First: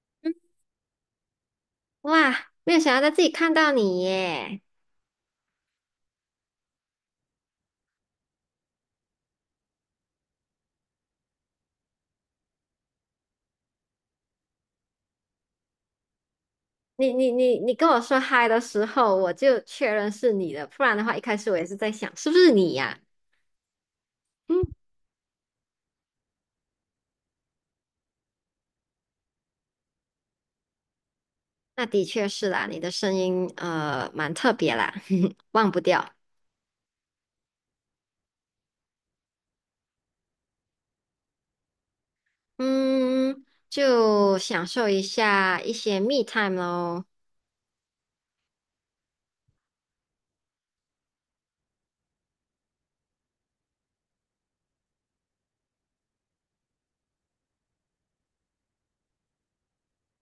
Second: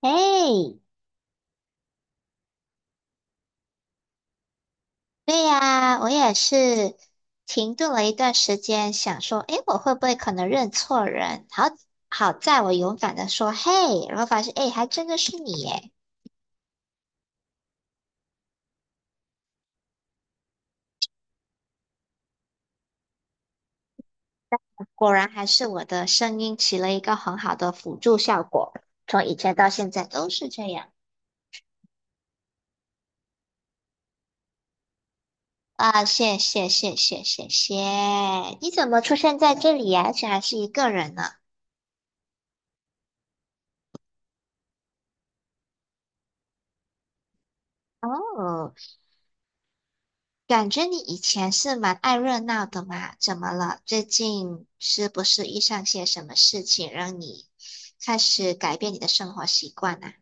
哎，哇，没有想到在自己看到你耶！对呀，我也是停顿了一段时间，想说，哎，我会不会可能认错人？好，好在我勇敢的说，嘿，然后发现，哎，还真的是你耶！你跟我说嗨的时候，我就确认是你的。不然的话，一开始我也是在想是不是你呀。嗯，果然还是我的声音起了一个很好的辅助效果，从以前到现在都是这样那的确是啦，你的声音蛮特别啦，忘不啊！掉。谢谢，谢谢，谢谢！你怎么出现在这里呀？而且还是一个人呢？嗯，就享受一下一些密 e time 咯。哦。感觉你以前是蛮爱热闹的嘛，怎么了？最近是不是遇上些什么事情，让你开始改变你的生活习惯啊？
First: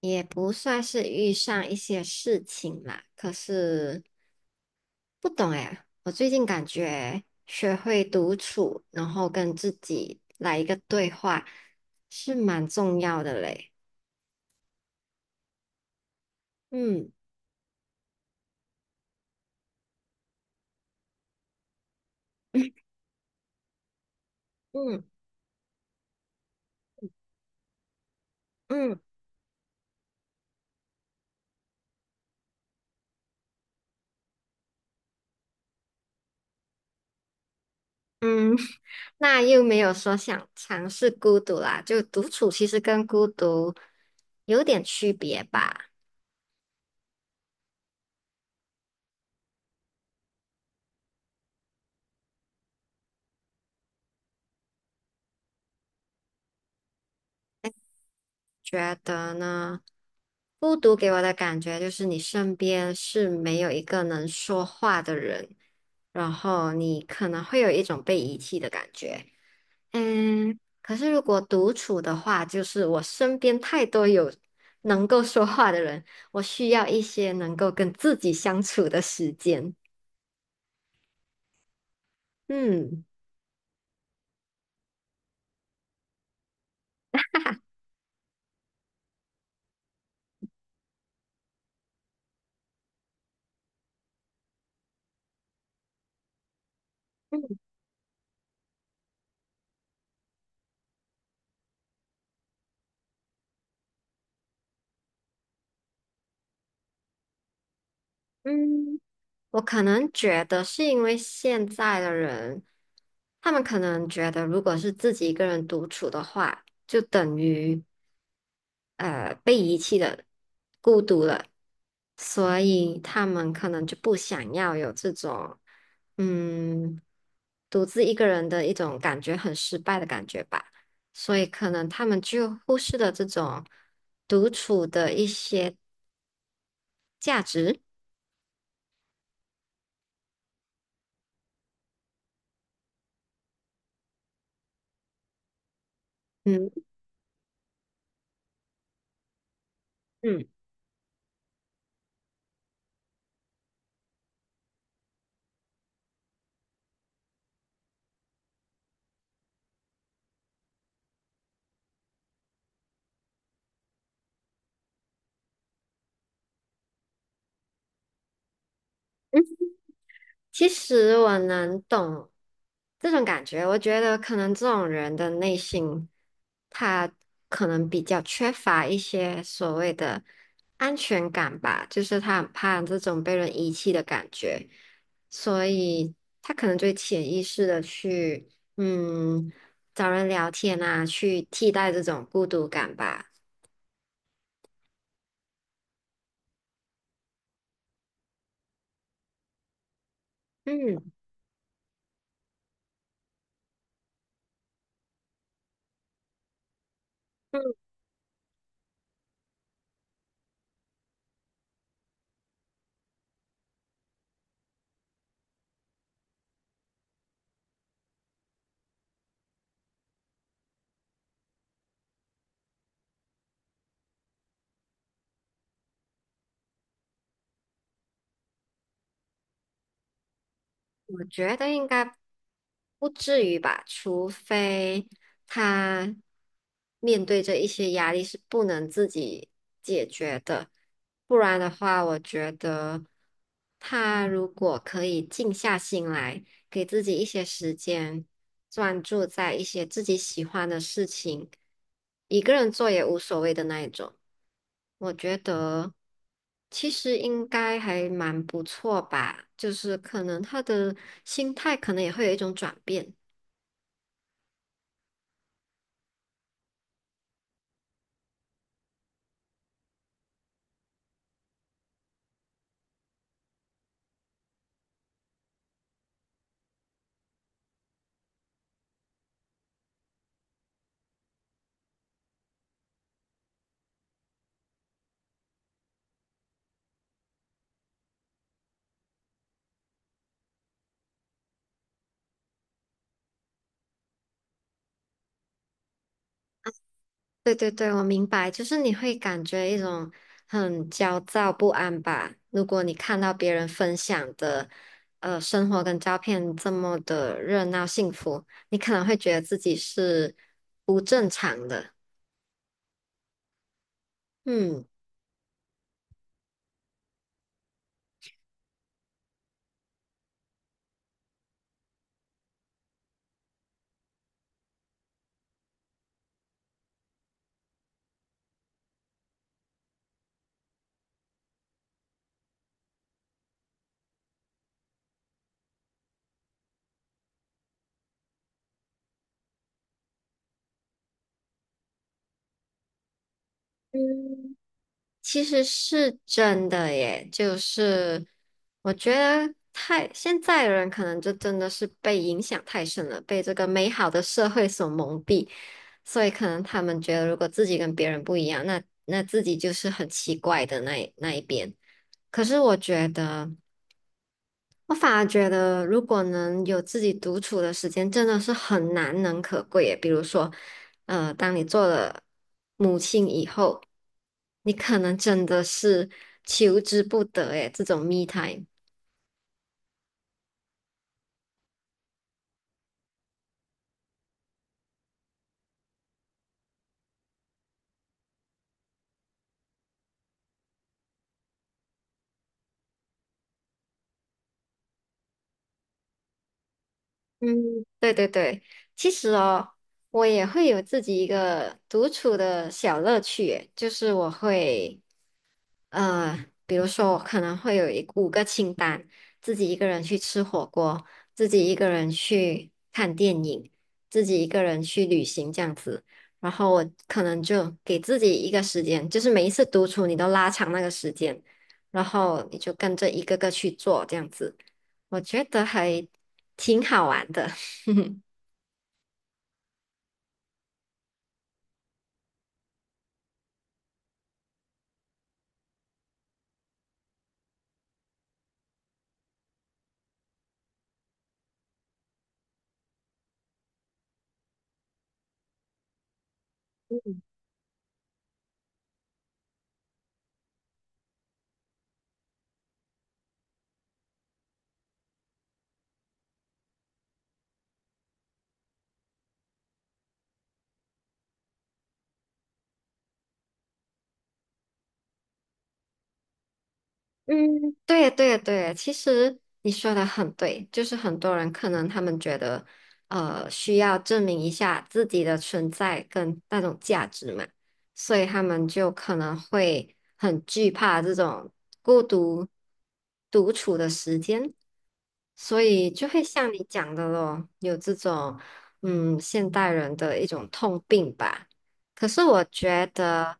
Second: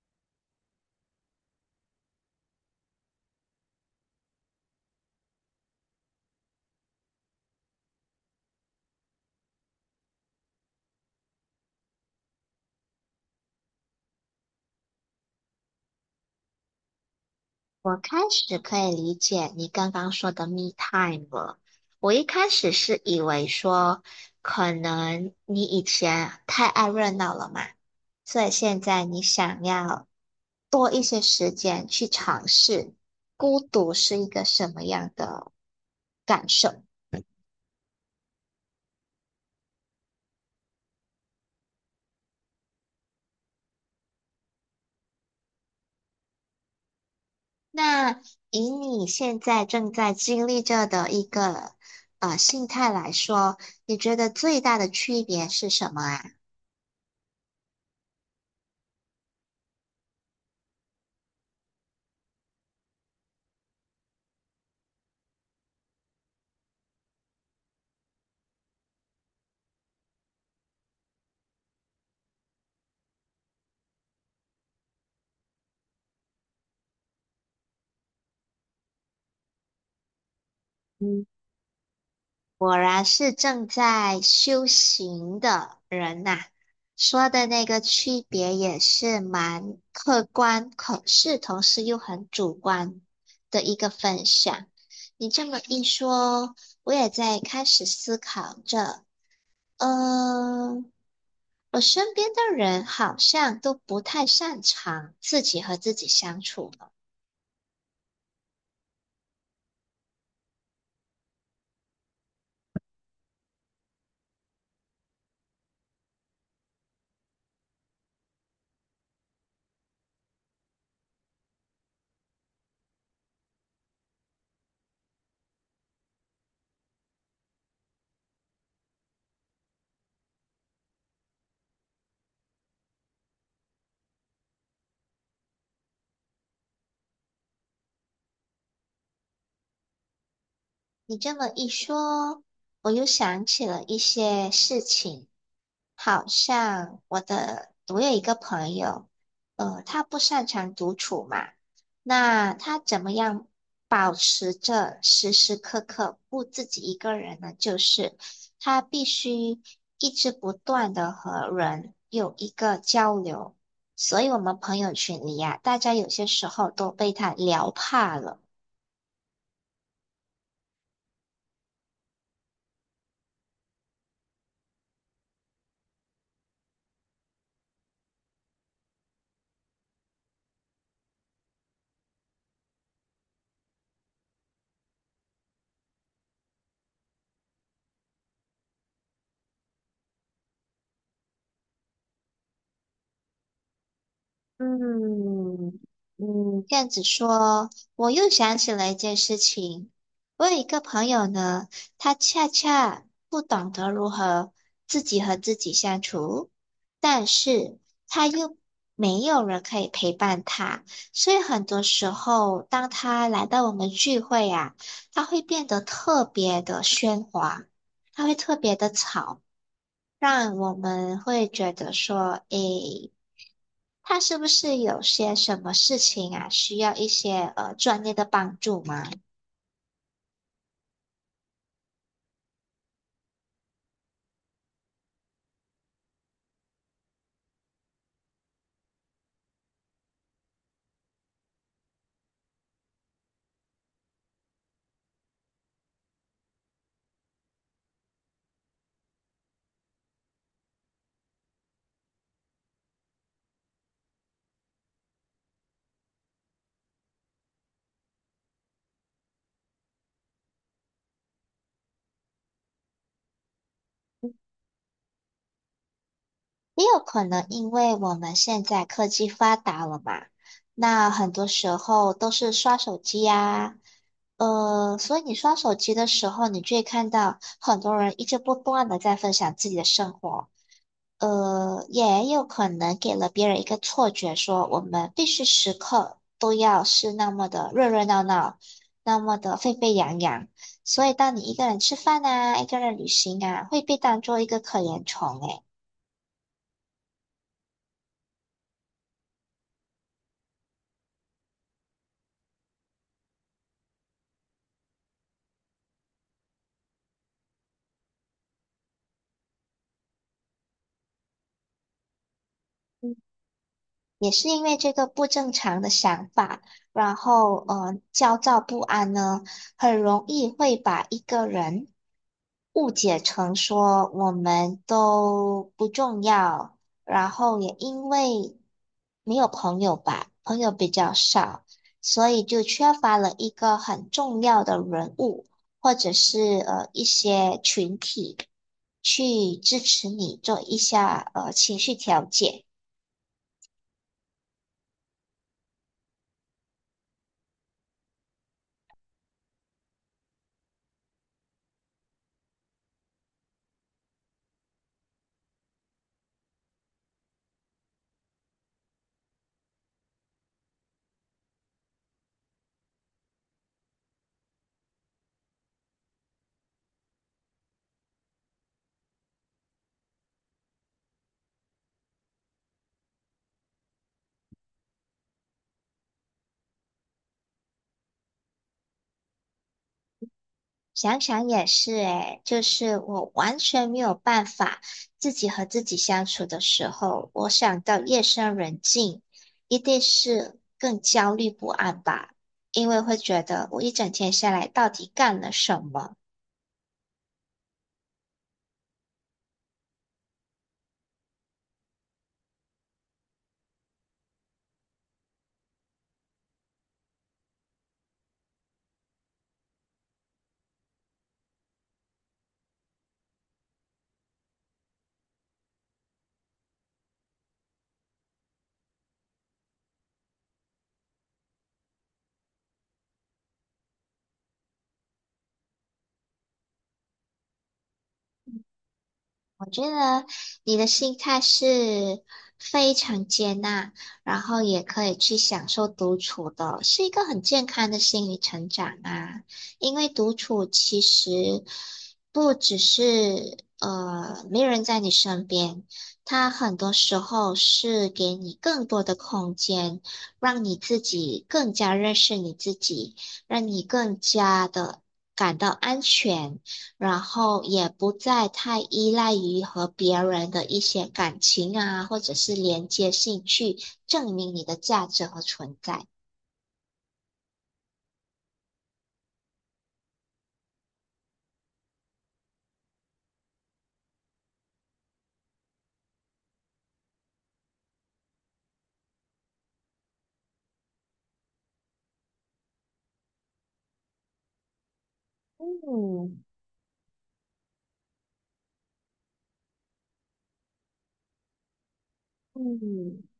也不算是遇上一些事情啦，可是不懂哎，我最近感觉学会独处，然后跟自己来一个对话，是蛮重要的嘞。嗯我开始可以理解你刚刚说的 me time 了。我一开始是以为说，可嗯能你以前太爱热闹了嘛，所以现嗯在你想要多一些时间去尝试孤独是一个什么样的感受。嗯，那又没有说想尝试孤独啦，就独处其实跟孤独有点区别吧？那以你现在正在经历着的一个心态来说，你觉得最大的区别是什么啊？觉得呢，孤独给我的感觉就是你身边是没有一个能说话的人，然后你可能会有一种被遗弃的感觉。可是如果独处的话，就是我身边太多有能够说话的人，我需要一些能够跟自己相处的时间。嗯，果嗯然是正在修行的人呐、说的那个区别也是蛮客观，可是同时又很主观的一个分享。你这么一说，我也在嗯开始思考着，嗯、我身边的人好像都不太擅长自己和自己相处呢。嗯。我可能觉得是因为现在的人，他们可能觉得，如果是自己一个人独处的话，就等于被遗弃的、孤独了，所以他们可能就不想要有这种嗯独自一个人的一种感觉，很失败的感觉吧。所以可能他们就忽视了这种独处的一些价值。你这么一说，我又想起了一些事情，好嗯像我的，我有一个朋友，他不擅嗯。长独处嘛，那他怎么样保持着时时刻刻不自己一个人呢？就是他必须一直不断的和人有一个交流，所以我们朋友群里呀，大家有些时候都被他聊怕了。其实我能懂这种感觉，我觉得可能这种人的内心，他可能比较缺乏一些所谓的安全感吧，就是他很怕这种被人遗弃的感觉，所以他可能就会潜意识的去，嗯，找人聊天啊，去替代这种孤独感吧。嗯嗯，这样子说，我又想起了一件事情。我有一个朋嗯友呢，他恰恰不懂得如何自己和自己相处，但是嗯。他又没有人可以陪伴他，所以很多时候，当他来到我们聚会啊，他会变得特别的喧哗，他会特别的吵。让我们会觉得说，诶，他是不是有些什么事情啊，需要一些专业的帮助吗？我觉得应该不至于吧，除非他面对着一些压力是不能自己解决的。不然的话，我觉得他如果可以静下心来，给自己一些时间，专注在一些自己喜欢的事情，一个人做也无所谓的那一种。我觉得其实应该还蛮不错吧，就是可能他的心态可能也会有一种转变。也有可能因为我们现在科技发达了嘛，那很多时候都是刷手机呀，所以你刷手机的时候，你就会看到很多人一直不断的在分享自己的生活。也有可能给了别人一个错觉，说我们必须时刻都要是那么的热热闹闹，那么的沸沸扬扬。所以，当你一个人吃饭啊，一个人旅行啊，会被当做一个可怜虫诶。对对对，我明白，就是你会感觉一种很焦躁不安吧？如果你看到别人分享的生活跟照片这么的热闹幸福，你可能会觉得自己是不正常的。也是因为嗯。这个不正常的想法，然后焦躁不安呢，很容易会把一个人误解成说我们都不重要，然后也因为没有朋友吧，朋友比较少，所以就缺乏了一个很重要的人物，或者是一些群体去支持你做一下情绪调节。嗯，其实是真的耶，就是我觉得现在的人可能就真的是被影响太深了，被这个美好的社会所蒙蔽，所以可能他们觉得如果自己跟别人不一样，那自己就是很奇怪的那一边。可是我觉得。我反而觉得，如果能有自己独处的时间，真的是很难能可贵耶。比如说，当你做了母亲以后，你可能真的是求之不得诶这种 me time。想想也是诶，就是我完全没有办法自己和自己相处的时候，我想到夜深人静，一定是更焦虑不安吧，因为会觉得我一整天下来到底干了什么。嗯，对对对，其实哦，我也会有自己一个独处的小乐趣耶，就是我会比如说我可能会有五个清单，自己一个人去吃火锅，自己一个人去看电影，自己一个人去旅行这样子。然后我可能就给自己一个时间，就是每一次独处你都拉长那个时间，然后你就跟着一个个去做这样子，我觉得还挺好玩的。觉得你的心态是非常接纳，然后也可以去享受独处的，是一个很健康的心理成长啊。因为独处其实不只是没人在你身边，它很多时候是给你更多的空间，让你自己更加认识你自己，让你更加的感到安全。然后也不再太依赖于和别人的一些感情啊，或者是连接性去证明你的价值和存在。嗯，对对对，其实你说的很对，就是很多人可能他们觉得，需要证明一下自己的存在跟那种价值嘛，所以他们就可能会很惧怕这种孤独独处的时间，所以就会嗯像你讲的咯，有这种现代人的一种痛病吧。可是我觉嗯，得。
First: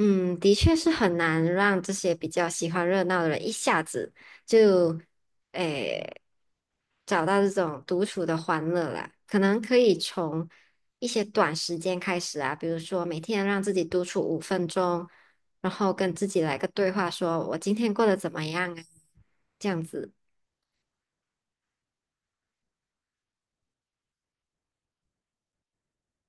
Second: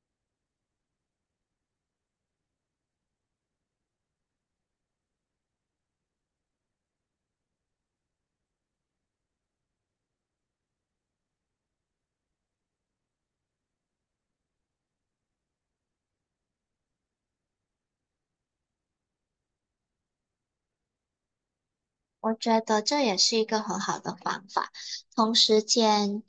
的确是很难让这些比较喜欢热闹的人一下子就，诶，找到这种独处的欢乐啦。可能可以从一些短时间开始啊，比如说每天让自己独处5分钟，然后跟自己来个对话说，我今天过得怎么样啊？这样子。我觉得这也是一个很好的方法。同时间，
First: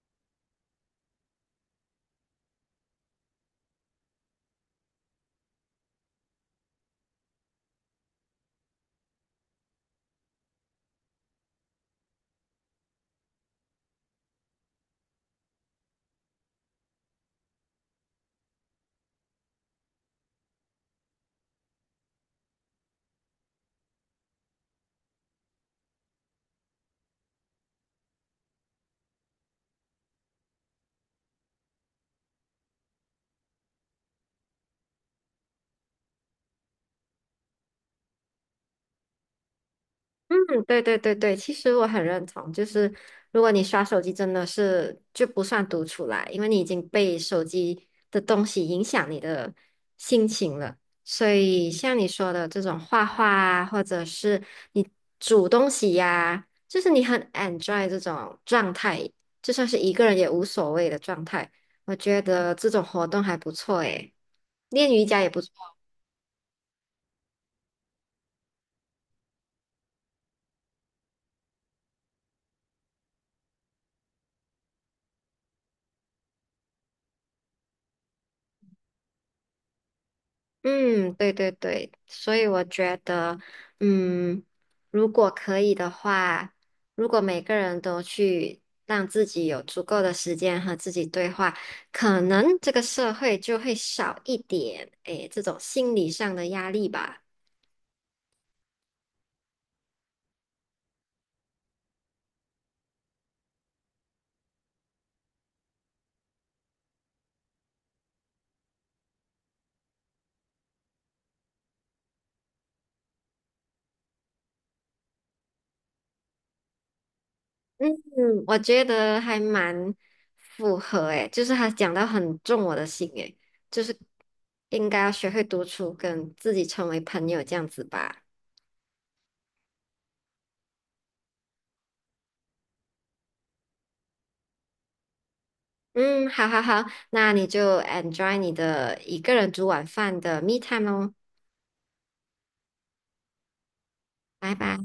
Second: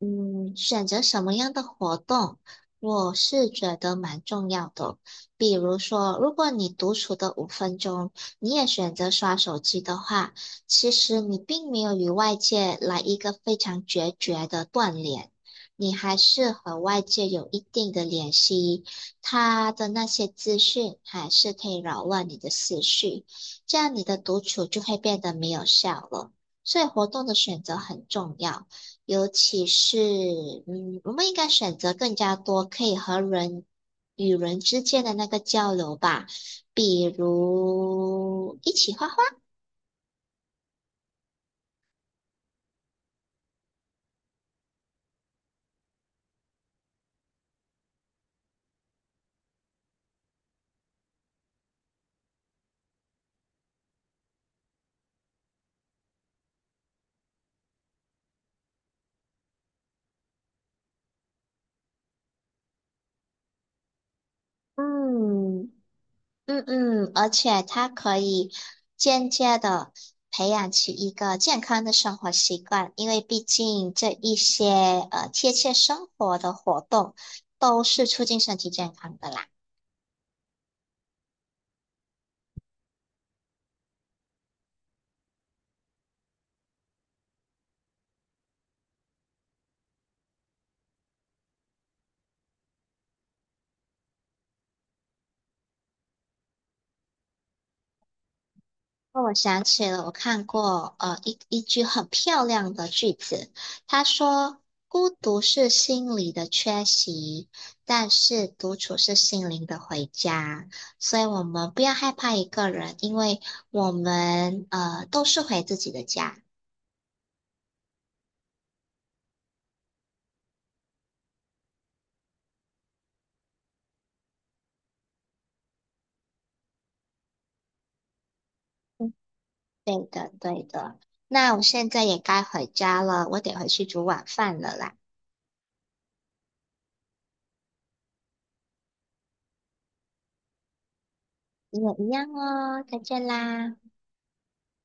嗯，选择什么样的活动，我是觉得蛮重要的哦。比如说，如果你独处的5分钟，你也选择刷手机的话，其实你并没有与外界来一个非常决绝的断联，你还是和外界有一定的联系，他的那些资讯还是可以扰乱你的思绪。这样你的独处就会变得没有效了。所以活动的选择很重要，尤其是嗯，我们应该选择更加多可以和人与人之间的那个交流吧，比如一起画画。嗯，对对对对，其实我很认同，就是如果你刷手机，真的是就不算独处啦，因为你已经被手机的东西影响你的心情了。所以像你说的这种画画啊，或者是你煮东西呀，就是你很 enjoy 这种状态，就算是一个人也无所谓的状态，我觉得这种活动还不错诶。练瑜伽也不错。嗯嗯嗯，而且它可以间接的培养起一个健康的生活习惯，因为毕竟这一些贴切生活的活动都是促进身体健康的啦。嗯，对对对，所以我觉得，嗯，如果可以的话，如果每个人都去让自己有足够的时间和自己对话，可能这个社会就会少一点，诶，这种心理上的压力吧。哦，我想起了，我看过一句很漂亮的句子，他说：“孤独是心理的缺席，但是独处是心灵的回家。”所以，我们不要害怕一个人，因为我们都是回自己的家。嗯，我觉得还蛮符合，诶，就是他讲到很中我的心，诶，就是应该要学会独处，跟自己成为朋友这样子吧。嗯对的，对的。那我现在也该回家了，我得回去煮晚饭了啦。嗯，好好好，那你就 enjoy 你的一个人煮晚饭的 me time 哦，你也一样哦，再见啦。拜拜。